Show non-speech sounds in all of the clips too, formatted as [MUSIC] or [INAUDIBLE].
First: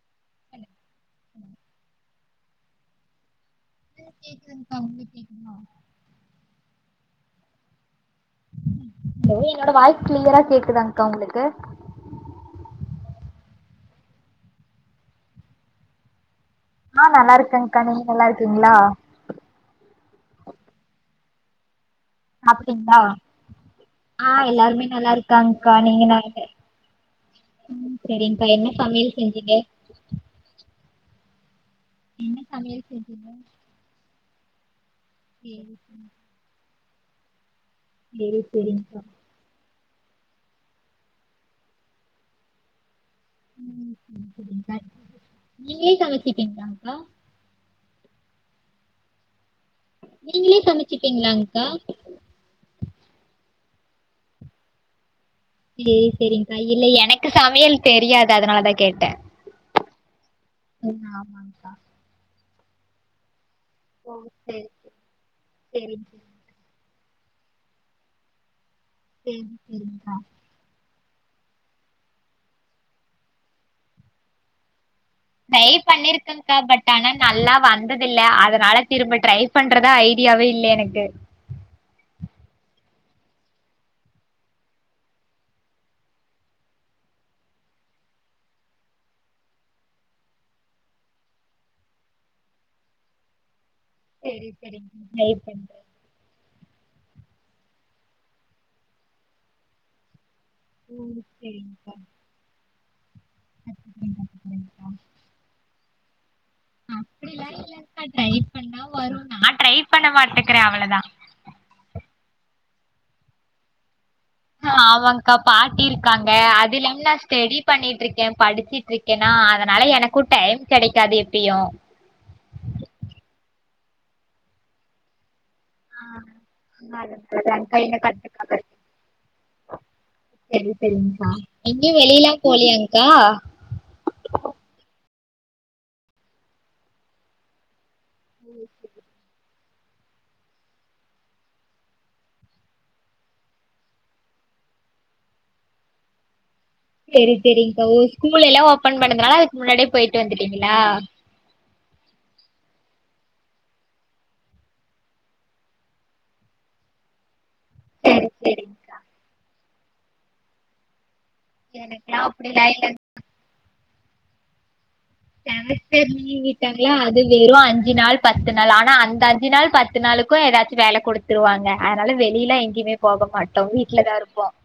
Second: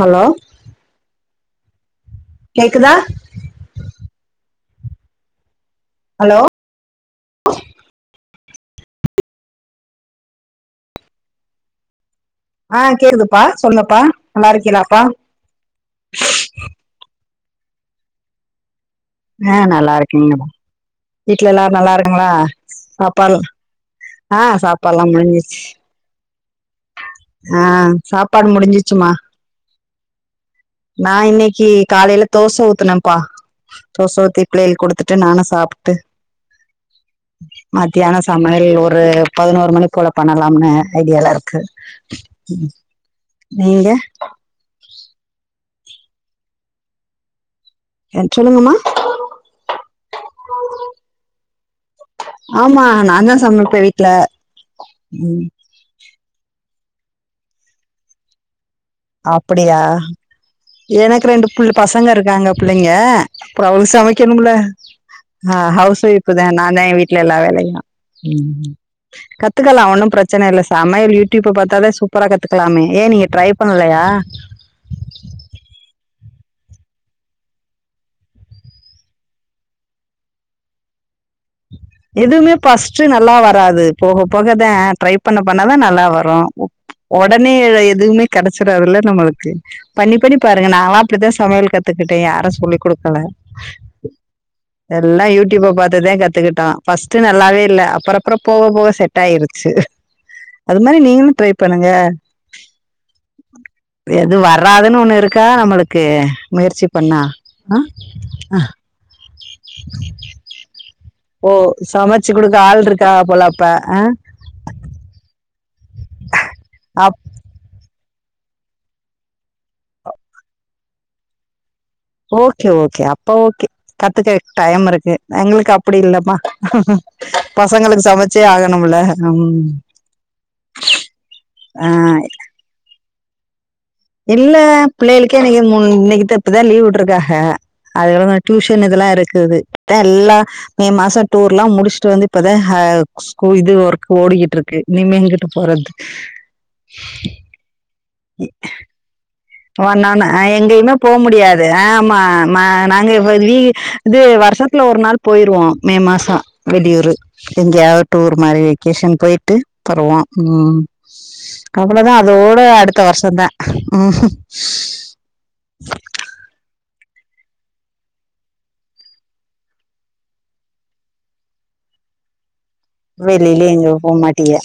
hello கேக்குதா கேக்கு இருக்கா உங்க கேக்குமா [UNINTELLIGIBLE] ஹலோ என்னோட வாய்ஸ் கிளியரா கேக்குதாக்கா உங்களுக்கு ஆ கேக்குதுப்பா சொல்லுப்பா நல்லா இருக்கிங்களாப்பா ஆ நல்லா இருக்கேன்க்கா நீங்க நல்லா இருக்கீங்களா ஆ நல்லா இருக்கீங்கே வீட்டுலல்லாரும் நல்ல இருக்கு சாப்ட்டீங்களா சாப்பா ஆ எல்லாருமே நல்லா சாப்பாடுள்ளாம் முடிச்சிருச்சி இருக்காங்க்கா நீங்க ந ஆ ம் சரிங்க்கா சாப்பாடு என்ன முடிஞ்சிச்சுமா சமையல் செஞ்சீங்க நான் இன்னைக்கி காலையில என்ன தோசை சமையல் ஊத்தினேன்ப்பா செஞ்சீங்க தோசை ஊத்தி புள்ளேயலுக்கு கொடுத்துட்டு நானு சேரி சாப்பு மத்தியான சேரி சமையல் சேரிங்க்கா ஒரு பதினோரு மணி போல பண்ணலாம்னு ஐடியாலா இருக்கு நீங்க [UNINTELLIGIBLE] உம் சொல்லுங்கம்மா நீங்களே சமைச்சிப்பீங்களா அக்கா ஆமா நான் தான் சமைப்பேன் வீட்டுல ம் சேரி சேரிக்கா இல்ல எனக்கு சமையல் தெரியாது அதனாலதான் அப்டியா ம் எனக்கு ரெண்டு புள்ள ஆமாங்க்கா பசங்க இருக்காங்க பிள்ளைங்க அப்புற அவங்களுக்கு ஓ சமைக்கனும்ல சேரி சேரி சேரி கவுஸ் ஓய்ஷ நான் தான் வீட்டுல எல்லாம் வேலையையும் சேரி கத்துக்கலாம் ஒன்னும் சேரிங்க்கா பிரச்சனை இல்லை சமையல் யூடியூப் பார்த்தாதே சூப்பரா கத்துக்கலாமே ஏன் நீங்க ட்ரை பண்ணலையா பிரைப் பண் பண்ணிருக்கேகா பட் ஆனா நல்லா வந்ததில் அதனால திரும்ப ட்ரை பண்றதா ஐடியாவே இல்ல எனக்கு எதுவுமே ஃப்ஸ்ட் நல்லா வராது போக போகதான் ட்ரை பண்ண பண்ணாதான் நல்லா வரும் உடனே எதுவுமே கிடைச்சிறாதுல நம்மளுக்கு பண்ணி பண்ணி பாருங்க நான அப்படித்தான் சமையல் கத்துக்கிட்டேன் யாரும் சொல்லிக் கொடுக்கல செரி செரிங்க ட்ரை எல்லாம் யூடியூப் பண்ற பார்த்துதான் கத்துக்கிட்டா ஃப்பஸ்ட் நல்லாவே இல்ல அப்புற அப்புறம் போக போக செட் ஆயிருச்சு அது மாரி ம் நீங்களும் ட்ரை பண்ணுங்க செரிங்க்கா கத்துக்குறே எது கத்துக்குறேங்க்கா வராதுன்னு ஒண்ணு இருக்கா நம்மளுக்கு முயற்சி பண்ணா அப்டி இல்லகா ஆ நான் ட்ரை பண்ண மாட்டேக்கிறேன் அவ்வளதான் ஓ சமைச்சு குடுக்க ஆள் இருக்கா போல அப்ப ஆ ஆ அமாக்கா பாட்டி இருக்காங்க அதுலேது அப் தெடி பண்ணிட்டு இருக்கேன் படிச்சிட்டு இருக்கேன்னா அதனால எனக்கும் டைம் கிடைக்காது எப்பயும் ஓகே ஓகே அப்ப ஓகே கத்துக்க டைம் இருக்கு எங்களுக்கு அப்படி இல்லமா அதனாலதாங்க்கா இன்னு பசங்களுக்கு சமைச்சே ஆகணும்ல ம் சேரி சேரிகா ஆ எங்கயும் வெளிய லாம் போலியேக்கா இல்ல பிள்ளைகளுக்கே இன்னைக்கு இன்னைக்கு மூன் இப்பதான் லீவ் விட்டுருக்காங்க அதுல்லாம் டியூஷன் இதெல்லாம் இருக்குது எல்லா மே மாசம் டூர் எல்லாம் முடிச்சுட்டு வந்து இப்பதான்ஹ இது ஒர்க ஓடிக்கிட்டு இருக்கு இனிமேங்கிட்டு போறது சேரி சேரிகா ஸ்கூல எல்லாம் ஓபன் பண்ணதுனால ஒ முன்னாடியே போயிட்டு நான வந்துட்டீங்களா எங்களுக்கு போக முடியாது ஆமா நாங்க இது வருஷத்துல ஒரு நாள் போயிருவோம் மே மாசம் வெளியூர் எங்கயாவது செரி டூர் மாரி செரிங்க்கா வெக்கேஷன் போயிட்டு வருவேம் ம் அவ்வளோதான் எனக்குலா அதோட அப்டிலா இல்ல அடுத்த வருஷம் தான் ம் யனேக்டே நீ வீட்டாக அது வெறும் அஞ்சு நாள் பத்து நாள் ஆனா அந்த அஞ்சு நாள் பத்து நாளுக்கும் ஏதாச்சும் வேலை கொடுத்து ருவாங்க அதனால வெளியில எங்கயுமே வெளியில எங்கயும் போகமாட்டிய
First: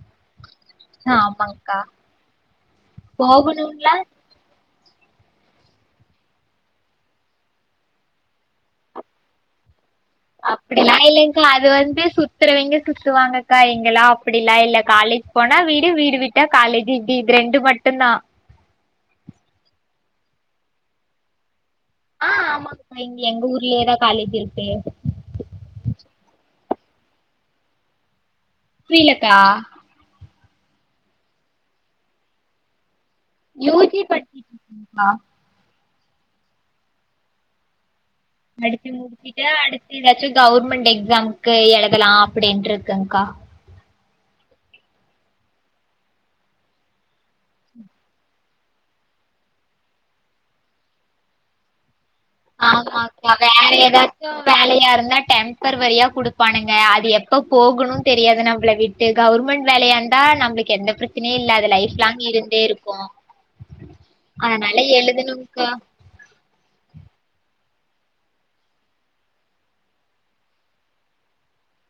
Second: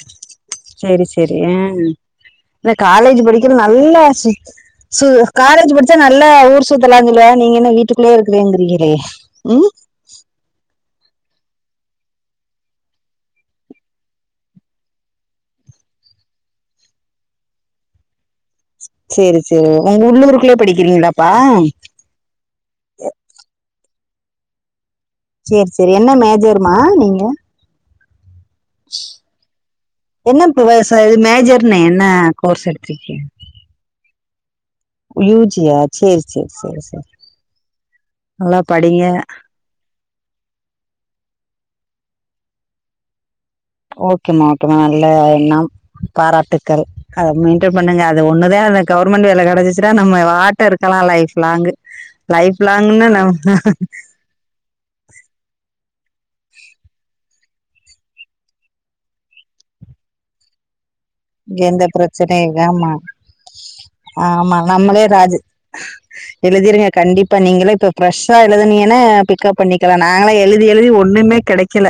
சேரி சேரி ஆமாங்க்கா ம் இந்த காலேஜ் படிக்கிற நல்ல போகணும்லா ஆசை சு காலேஜ் படிச்சா நல்லா ஊர் சுத்தலாம்ங நீங்க என்ன வீட்டுக்குள்ளே இருக்குறீங்கிறீங்களே ம் அப்டிலாம் இல்லைக்கா அது வந்து சுத்துறவங்க சுத்துவாங்கக்கா எங்கெல்லாம் அப்டிலாம் இல்ல காலேஜ் போனா வீடு வீடு விட்டா காலேஜ் இடி இது ரெண்டு மட்டும்தான் சேரி சேரி உங்க உள்ளூருக்குள்ளே படிக்கிறீங்களாப்பா ஆஹ் ஆமாகா இங்க எங்க ஊர்லே தான் காலேஜ் இருக்கு சேர் சேரி என்ன மேஜருமா நீங்க புரிலகா என்ன இ இ மேஜர்னு என்ன கோர்ஸ் எடுடுத்திருக்கே யு ஜி படிச்சிட் ஆ யூ ஜியா சேரி சேரி சேரி சேரி படிச்சு முடிச்சுட்டு அடுத்து ஏதாச்சு கவுர்மெண்ட் எக்ஸாமுக்கு எழுதலா அப்டின்டு இருக்கேங்கா ஓகேமா ஓகேமா நல்ல எண்ணம் பாராட்டுக்கள் அத மெயின்டைன் பண்ணுங்க அது ஒன்னுதா அந்த கவர்மெண்ட் வேல கெடச்சுச்னா நம்ம வாட்டு இருக்லா லைஃப் லாங்கு ஆமாகா வேற எதா கு வேலையா இருந்தா டெம்பர்வரியா குடுப்பானுங்க அது எப்ப போகணுன் தெரியாது நம்ள விட் டு கவர்மெண்ட் வேலயா இருந்தா நம்ளுக்கு எந்த பிரச் எந்த பிரச்சனை யாமா ஆமா அதனால நம்மளே ராஜி எழுதணுங்க்கா எழுதிருங்க கண்டிப்பா நீங்களே இப்ப பிரெஷ்ஷா எழுதுனீங்கன்னா பிக்கப் பண்ணிக்கலா நாங்கள்லா எழுதி எழுதி ஒன்னுமே கெடைக்கல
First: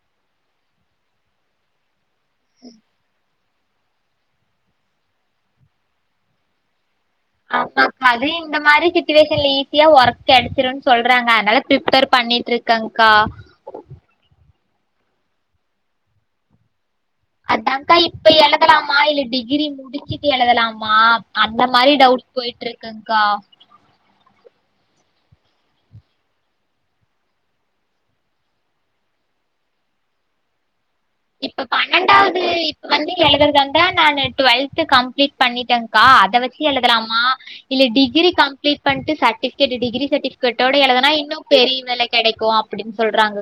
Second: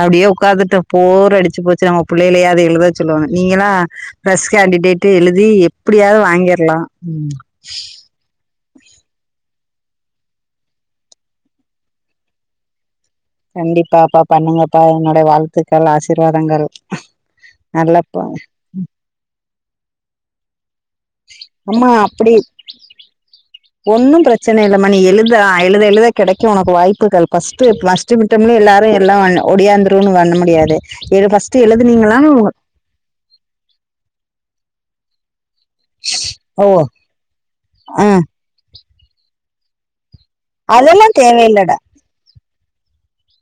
அப்டியே உக்காந்துட்டோ போர் அடிச்சு போச்சு நம்ம புள்ளைலையாவது எழுத சொல்லோணு நீங்களா பிரெஷ் கேண்டிடேட்டு எழுதி எப்டியாவது வாங்கிர்லா ம் ஆமாக்கா அது இந்த மாறி சிட்டுவேஷன்ல ஈஸியா ஒர்க் கெடைச்சிருன் சொல்றாங்க அனால பிரிப்பேர் பண்ணிட் இருக்கேங்கா கண்டிப்பா அப்பா பண்ணுங்கப்பா என்னோடய வாழ்த்துக்கள் ஆசிர்வாதங்கள் அதங்க்கா இப்ப எழுதலாமா இல்ல டிகிரி முடிச்சிட்டு எழுதலாம் மா அந்த அம்மா மாரி டவுட்ஸ் அப்டி போயிட்டு இருக்குங்கா ஒன்னு பிரச்சன இல்ல மா நீ எழுத எழுத எழுத கெடைக்கு உனக்கு வாய்ப்புகள் ஃபஸ்டு ப்ளஸ் ஃபஸ்ட்டு மிட்டம்ல எல்லாரு எல்லா ஒடியாந்துருன்னு வண்ண முடியாது எது ஃபர்ஸ்ட் இப்ப எழுதுனீங்களா பன்னெண்டாவது இப்ப வந்து எழுதுறதா இருந்தா நானு டுவல்த் கம்ப்ளீட் பண்ணிட்டே கா அத வச்சு ஓ எழுதலாமா இல்ல ஆ டிகிரி கம்ப்ளீட் பண்ட்டு சர்டிபிகேட் டிகிரி சர்டி கேட்டோட அதெல்லா எழுதுனா இன்னு தேவையில்ல பெரிய வேல கெடைக்கு அப்டின் சொல்றாங்க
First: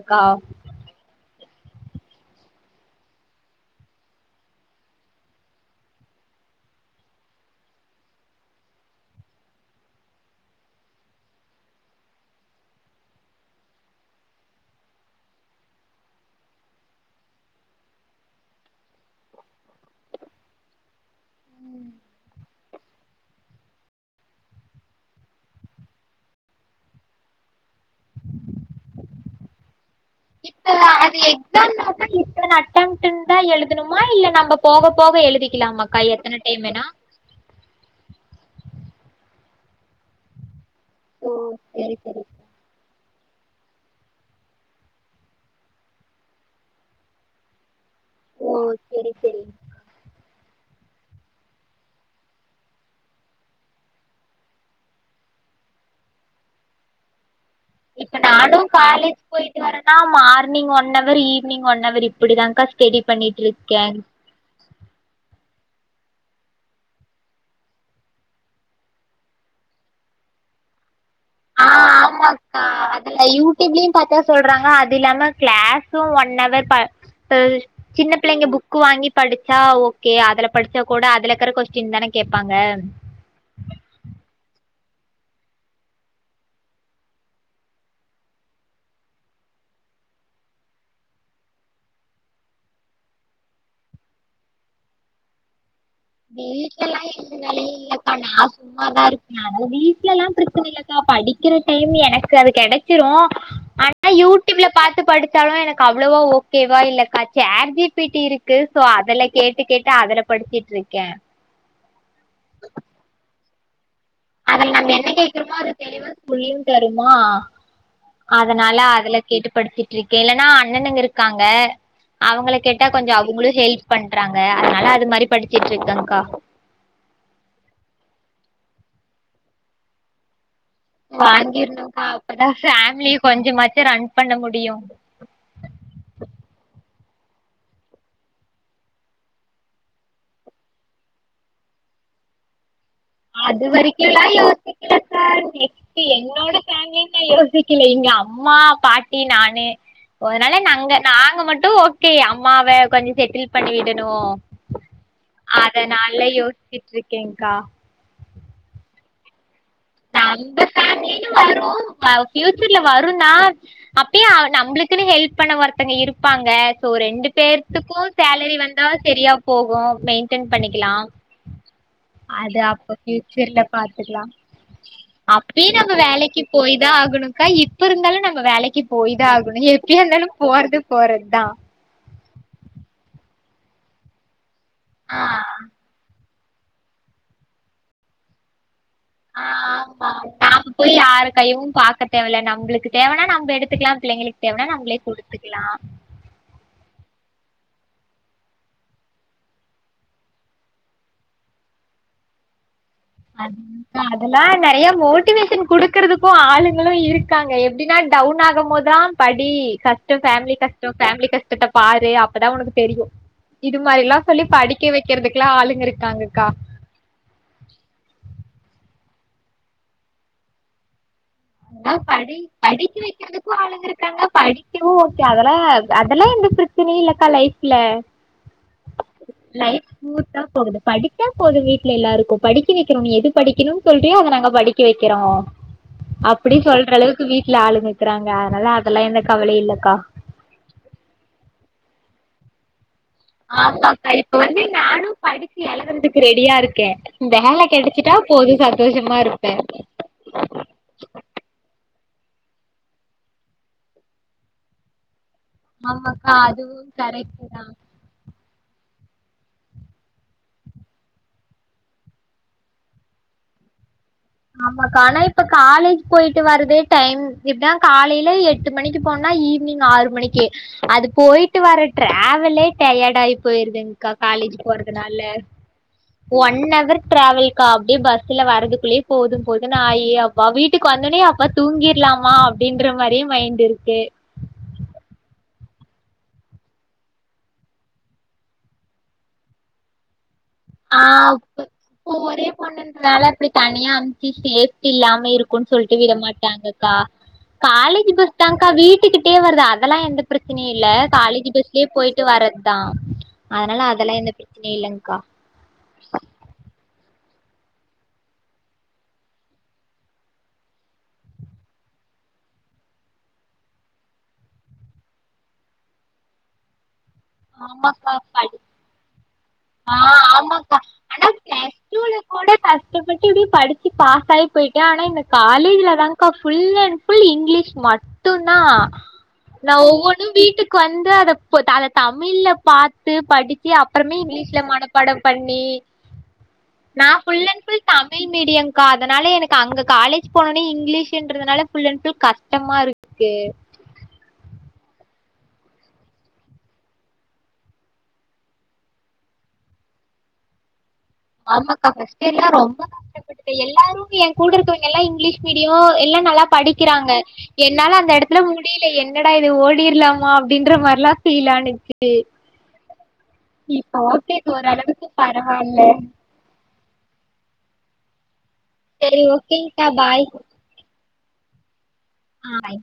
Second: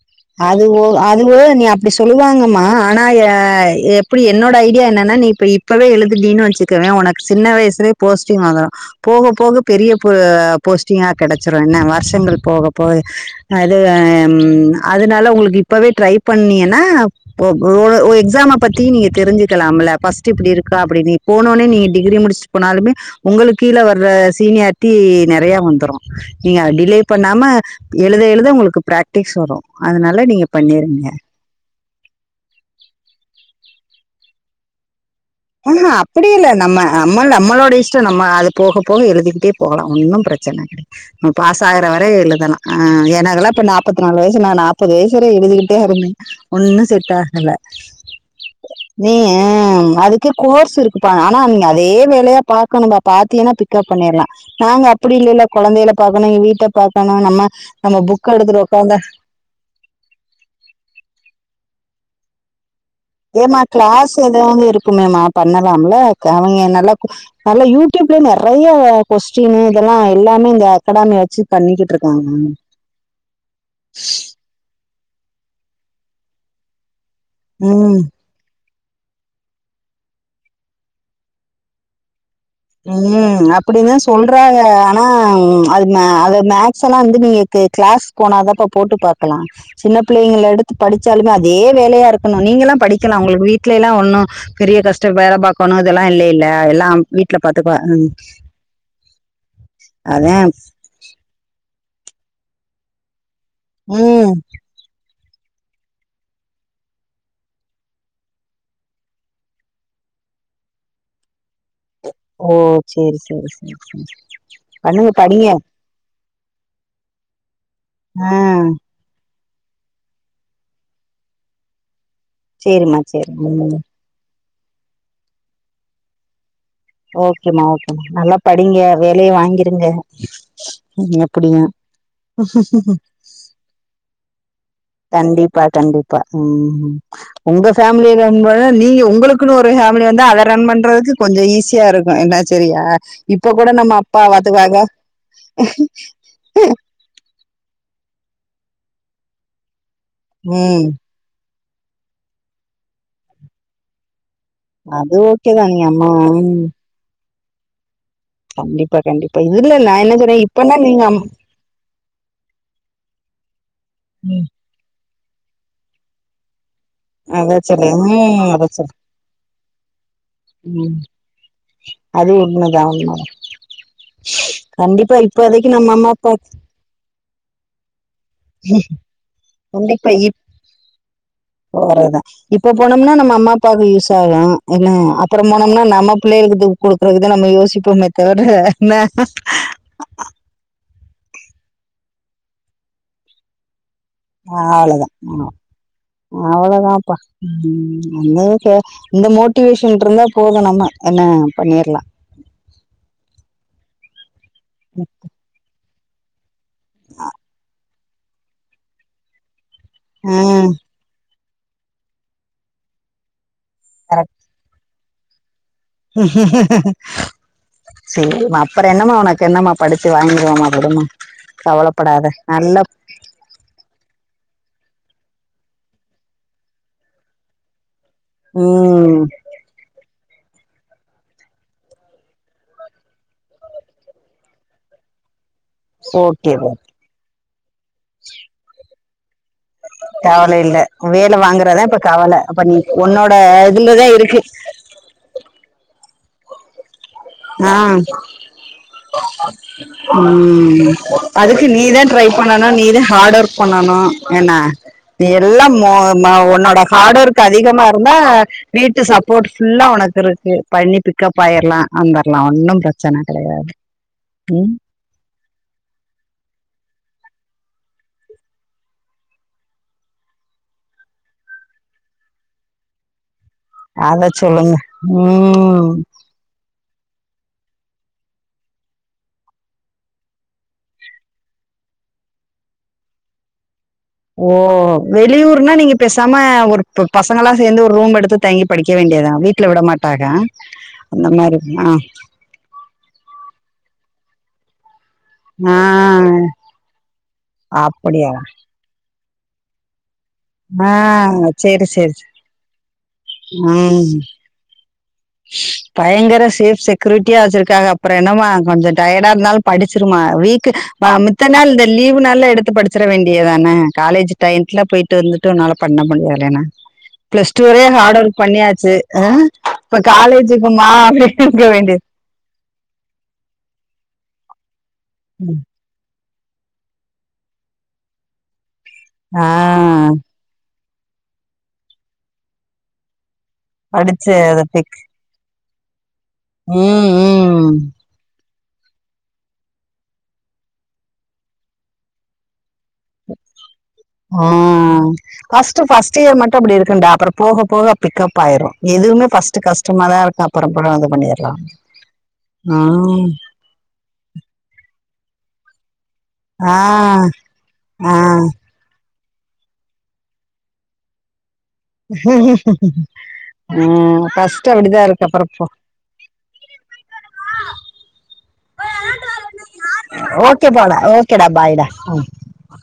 அது ஒ அதுவோ நீ அப்டி சொல்லுவாங்கம்மா ஆனா எ எப்டி என்னோட ஐடியா என்னன்னா நீ இப்ப இ இப்பவே எழுதுடின்னு வச்சுக்கவே உனக்கு சின்ன வயசுலே போஸ்டிங் வாங்கலா போக போக பெரிய பொ போஸ்ட்டிங்கா கெடச்சிரு என்ன வருஷங்கள் போக போக அது ம் அதனால உங்ளுக்கு இப்பவே ட்ரை பண்ணியன்னா ஓ ஒரு ஒரு ஓ எக்ஸாம பத்தி நீங்க தெரிஞ்சுகலாம்ல ஃபர்ஸ்ட் இப்டி இருக்கா அப்டினி போனோனே நீ டிகிரி முடிச் போனாலுமே உங்களுக் கீழே வர்ற சீனியாரிட்டி நெறய வந்துரு நீங்க டிலே பண்ணாம எழுத எழுத உங்ளுக்கு பிராக்டிஸ் வரு அதனால நீங்க இப்ப பண்ணிருங்க [UNINTELLIGIBLE] இத்தன அட்டம்டுனு தா எழுதணுமா இல்ல நம்ம போக போக எழுதி அஹ அப்டி இல்ல நம்ம நம்ம நம்மளோட இஷ்டோ நம்ம அது போக போக எழுதிகிட்டே போகலா ஒன்னு பிரச்சன இல்ல நம்ம ஓ பாசாகுற சரி வர சரி எழுதலா ஆ எனகுல்லா இப்ப நாப்பத்நாலு வயசு நா நாப்பது வயசு வர எழுதிகிட்டே இருந்தே ஒன்னு செட்டாகல ஓ சரி நீயு சரி அது கு கோர்ஸ் இருக்குப்பா ஆனா நீங்க அதே வேலையா பாக்கணும்பா பாத்தியென்னா பிக்கப் பண்ணிர்லா நாங்க அப்படி இல்லைல்ல கொழந்தையில பாக்கணு எங்க வீட்ட பாக்கணு நம்ம நம்ம புக் எடுத்துட்டு உக்காந்தா ஒரு நா morning one hour evening one hour இப்டிதான்கா ஸ்டெடி பண்ணிட்டு ஏமா இருக்கே கிளாஸ் ஏதா இருக்குமேமா பண்ணலாம்ல க அவிங்க நல்லா நல்லா யூடியூப்ல நெறைய கொஸ்டினு இதெல்லா எல்லாமே இந்த அகாடமிய வச்சு ஆ பண்ணிக்கிட்டு இருக்காங்க ஆமாக்கா அதுல யூடியூப்லயு பாத்தா சொல் றாங்க அது இல்லாம கிளாஸூ ஒன் அவர் ப பு ம் சின்ன பிள்ளைங்க புக்கு வாங்கி படிச்சா ஓகே அதுல படிச்சா கூட அதுலக்கிற கொஸ்டீன் தான கேப்பாங்க ம் அ அப்டி தா சொல்றாக ஆனா அது மே அது மேக்ஸலா வந்து நீங்க கி கிளாஸ் போனாதாப்பா போட்டு பாக்கலா சின்ன பிள்ளைங்கள எடுத்து படிச்சாலுமே அதே வேலயாருக்கனு நீங்கெலா படிக்கலா உங்ளுக்கு வீட்லேலா ஒன்னு பெரிய கஷ்டோ வேல பாக்கனு அதலா இல்லேல்ல எல்லாம் வீ எது வேலை இல்லக்கா நா சும்மாதாருக்கே அது வீட்லலா அதா பிரச்சன இல்லக்கா படிக்கிற டைம் எனக்கு அது கெடச்சிரு ஆனா ம் யூடியூப்ல பாத்து படி ச்சாளு எனக்கு அவ்ளவா ஓகேவா இல்லக்கா சாட் ஜி பி டி இருக்கு ஸோ அதல கேட்டுக்கேட்டு அதல படிச்சிட்ருக்கே ஓ சேரி சேரி சேரி சேரி அதுல நம்ம என்ன பண்ணுங்க படிங்க கேக்குறமோ அது தெளிவா சொல்லியுத்தருமா ஆ அ தனால அதுல கேட்டு படிச்சிட்ருக்கே இல்லனா அண்ணனுங்கருக்காங்க அவங்கள கேட்டா சேரிம்மா கொஞ்சோ சேரி அவுங்ளு ம் ஹெல்ப் பண்றாங்க அதனால அது மாரி படிச்சிட்ருக்கன்க்கா ஓகேமா ஓகேமா நல்லா படிங்க வேலயு வாங்கிருங்க எப்டியு வாங்கிர்னுக்கா அப்பதா ஃபேமிலி கொஞ்சமாச்சு ரன் பண்ண முடியு கண்டிப்பா கண்டிப்பா ம் உம் ஒங்க ஃபேமிலிய ரன் பண்ண நீங்க உங்களுக்குனு ஒரு ஃபேமிலி வந்தா அத ரன் பண்றதுக்கு கொஞ்சோ ஈஸியாருக்கு என்ன சேரியா அது வரைக்கிலா யோசிக்லக்கா நெக்ஸ்ட்டு என்னோட ஃபேமிலின் நா யோசி க்கில இங்க அம்மா பாட்டி நானு அதனால ம் நங்க நாங்க மட் டு ஓகே அம்மாவ கொஞ்சொ செட்டில் பண்ணிவிடனு அது ஓகேதா நீங்க அம்மா அதனால ம் யோச்சிட்ருக்கேக்கா கண்டிப்பா கண்டிப்பா இதுல நா என்ன சொன்னே அந்த இப்பனா நீங்க அம் ஃபேமிலினு வரு வ பியூச்சர்ல வருந்தா அப்பயு அ ம் நம்ளுக் குனு ஹெல்ப் பண்ண ஒருத்தங்க இருப்பாங்க ஸோ ரெண்டு அதா சொல்றே பேத்துக்கு ம் சேலரி அதா வந்தா சொல்றே செரியா போகு மெயிண்டெய்ன் பண்ணிக்கலா ம் அது உண்மதா அப்ப உண்மதா ஃபியூச்சர்ல பாத்துக்லா கண்டிப்பா இப்போதைக்கு அப்பியு நம்ம நம்ப அம்மா அப்பா வேலைக்கி போய் தா ஆகனுக்கா இ ப்பருந்தாலு நம்ப வேலைக்கி போய்தா ஆகனு எப்பயாந்தாலு போறது போறத்தா போறதா இப்போ போனோம்னா நம்ம அம்மா அப்பாக்கு யூஸ் ஆகு என்ன ஆ அப்றோ போனம்னா நம்ம பிள்ளைளுக்கு தூக் குடுக்குறதுக்கு தா நம்ம யோசிப்போமே தவர என்ன ஆ ஆமாமா போய் யாரு கையவு பாக்க தேவல்ல நம்ளுக்கு தேவனா நம்ப எடுத்துக்லா பிள்ளைங்களுக் அவ்ளதா அவ்ளதாப்பா [UNINTELLIGIBLE] இந்த மோட்டிவேஷன்ட்ருந்தா போது நம்ம என்ன பண்ணிர்லா அத் அதல்லா நறைய மோட்டிவேஷன் குடு க்கிறதுக்கு ஆளுங்களு இருக்காங்க எப்டினா டவுன் ஆகம்போதா படி கஷ்டொ ஃபேமிலி ம் கஷ்டொ ஃபேமிலி கஷ்டத்த பாரு அப்தா ஒனக்கு தெரியு இது மாரில்லா சொல்லி படிக்க வெக்கிறதுக்கலா ஆளுங்கரு சேரிமா அப்றோ என்னமா ஒனக்கு என்னமா படிச்சு வாங்கிருவோமா விடுமா நல்லா கவலப்படாத படி நல்லா படிக்க வெக்கற்துக்கு ஆளுங்கருக்காங்க நா படிக்கவு ஓகே அதலா அதல்லா எந்த பிரச்சனயு இல்லக்கா லைஃப்ல ம் லைட் ஸ்மூத்தா போகுது படிச்சா போதூ வீட்ல எல்லாருக்கோ படிக்க வெக்கிறோ நீ எது படிக்கணூ சொல்றியோ அத நாங்க படிக் க வைக்கிறோ ஓகே அப்டி ஓகே சொல்ற அளவுக்கு வீட்ல ஆளுங்க ‌இருக்கிறாங்க அதனால அதெல்லா எந்த கவலை இல்லக்கா கவல இல்ல வேல வாங்குறதா இப்ப கவல அப்ப நீ உன்னோட இதுலதா இருக்கு நானூ படிச்சி எழுதர்த்துக்கு ரெடியா இருக்கே வேல ஆ கிடைச்சட்டா போதும் சந்தோஷமா இருப்பே ம் அதுக்கு நீதான் ட்ரை பண்ணனூ நீதா ஹாட் ஒர்க் பண்ணனூ என்ன எல்லாம் மொ ம ஆமாக்கா அதுவு உன்னோட ஹார்ட் ஒர்க் கரெக்ட் அதிகமா இருந்தா வீட்டு சப்போர்ட் ஃபுல்லா உனக்கு இருக்கூ பண்ணி பிக்கப் ஆயிர்லா வந்துர்லா ஒன்னூ பிரச்சன கிடையாது ஆமாக் ஆனா இப்ப காலேஜ் போயிட்டு வரதே டைம் இப்தா காலையில எட்டு மணிக்கு போன்னா ஈவினிங் ஆறு மணிக்கு அது போயிட்டு வர ட்டிரவலே டயர்ட் ஆயிப் அதா சொல்லுங்க ம் ஒன்னவர் டிராவல்கா அப்டியே பஸ்ல வரறதுக்குள்ளியே போதும் போதுன்னு ஆயி அப்பா வீட்டுக்கு வந்துட்னே அப்பா தூங்கிர்லாமா அப்டின்ற மாரியே மைண்ட் இருக்கு ஓ வெளியூர்னா நீங்க பேசாம ஒரு ப் பசங்களா சேர்ந்து ஒரு ரூம் எடுத்து தங்கி படிக்க வேண்டியத்தான வீட் ல விட மாட்டாக ஆ அந்த மாரி இப்ப ஆ ஓரோ பொண்ணுன்றதால இப்டி தனியா அனுப்பி சேஃப்டி இல்லாம இருக் கோ ஆ சொல்லிட்டு விடமாட்டாங்கக்கா காலேஜ் அப்படியா பஸ்தாங்கா வீட்டுக்கிட்டே வருது அதெல்லா எந்தப் பிரச்சன இல்ல ஆ காலேஜ் பஸ்லியே சேரி சேரி போயிட்டு வர்றத் தா அதனால ம் அதெல்லாம் எந்த பிரச் பனை இல்லங்கா பயங்கர சேஃப் செக்ரூட் டியா வச்சிருக்காக அப்புறோ என்னமா கொஞ்சோ டயர்டா இருந்தாலூ படிச்சிருமா வீக் ஆ மித் தனாள் இந்த லீவ்னால எடுத்து படிச்சிட வேண்டியதான்னே காலேஜ் டையத்துல போயிட்டு வந்துட்டு உன்னால பண்ண முடியலைன்னா பிளஸ் டூ வரேயே ஆமாக்கா ஹார்ட் ஒர்க் படி பண்ணியாச்சு இஹ் ஆ இப்ப காலேஜுக்குமா அப்படின்னு இருக்க வேண்டியத் அப்பக்கூட கஷ்டப்பட்டு எப்டியே படிச்சு பாஸ் ஆகி போயிட்டே ஆனா இந்த காலேஜ்ல தாங் க்கா ஃபுல் அண் ஃபுல் இங்கிலீஷ் மட்டுந்தா ஆ நா ஒவ்வொன்னூ வீட்டுக்கு வந்து அதப் அத தமிழ்ல பாத்து படிச் சி அப்புறமே படிச்சு இங்கிலீஷ்ல அதை பிக் மனப்பாடோ பண்ணி நான் ஃபுல் அண்ட் ம் ஃபுல் தமிழ் மீடியம் கா அதனால எனக்கு அங்க காலேஜ் போனோட்னே இங்கிலீஷ்ன்றதுனால ஃபுல் அண்ட் ஃபுல் கஷ்டமா இருக்கு ஆ ஃபர்ஸ்ட் ஃபர்ஸ்ட் இயர் மட்டூ அப்டி இருக்குண்டா அப்புறோ போக போக பிக் அப் ஆயிரும் எதுவுவ்மே ஃபர்ஸ்ட் கஸ்டமா தா இருக்கோ பரம்பர ‌அதப் பண்ணியா ஆமாக்கா ஃபர்ஸ்ட் யர்ல ரொம்ப தா கஷ்டபடுத் இப்ப எல்லாரூம் எங் கூட இருக்கவங்க எல்லாம் இங்கிலீஷ் மீடியம் எல்லா நல்லாப் படிக்கிறாங்க ஆ என்னால அந்த எடத்துல ஆ மு டியல என்னடா இது ஓடிர்லாமா அப்படின்ற மாரில்லா ஃபீல் ஆனுச்சு இப்ப ஆஹ் ஓகே ஃபர்ஸ்ட் அப்படிதா ஓரளவுக்கு இருக்கோ அப்புறப்போ பரவால்ல செரி ஓகேங்க்கா பாய் ஓகே போனா ஓகேடா பாய் டா ஆய்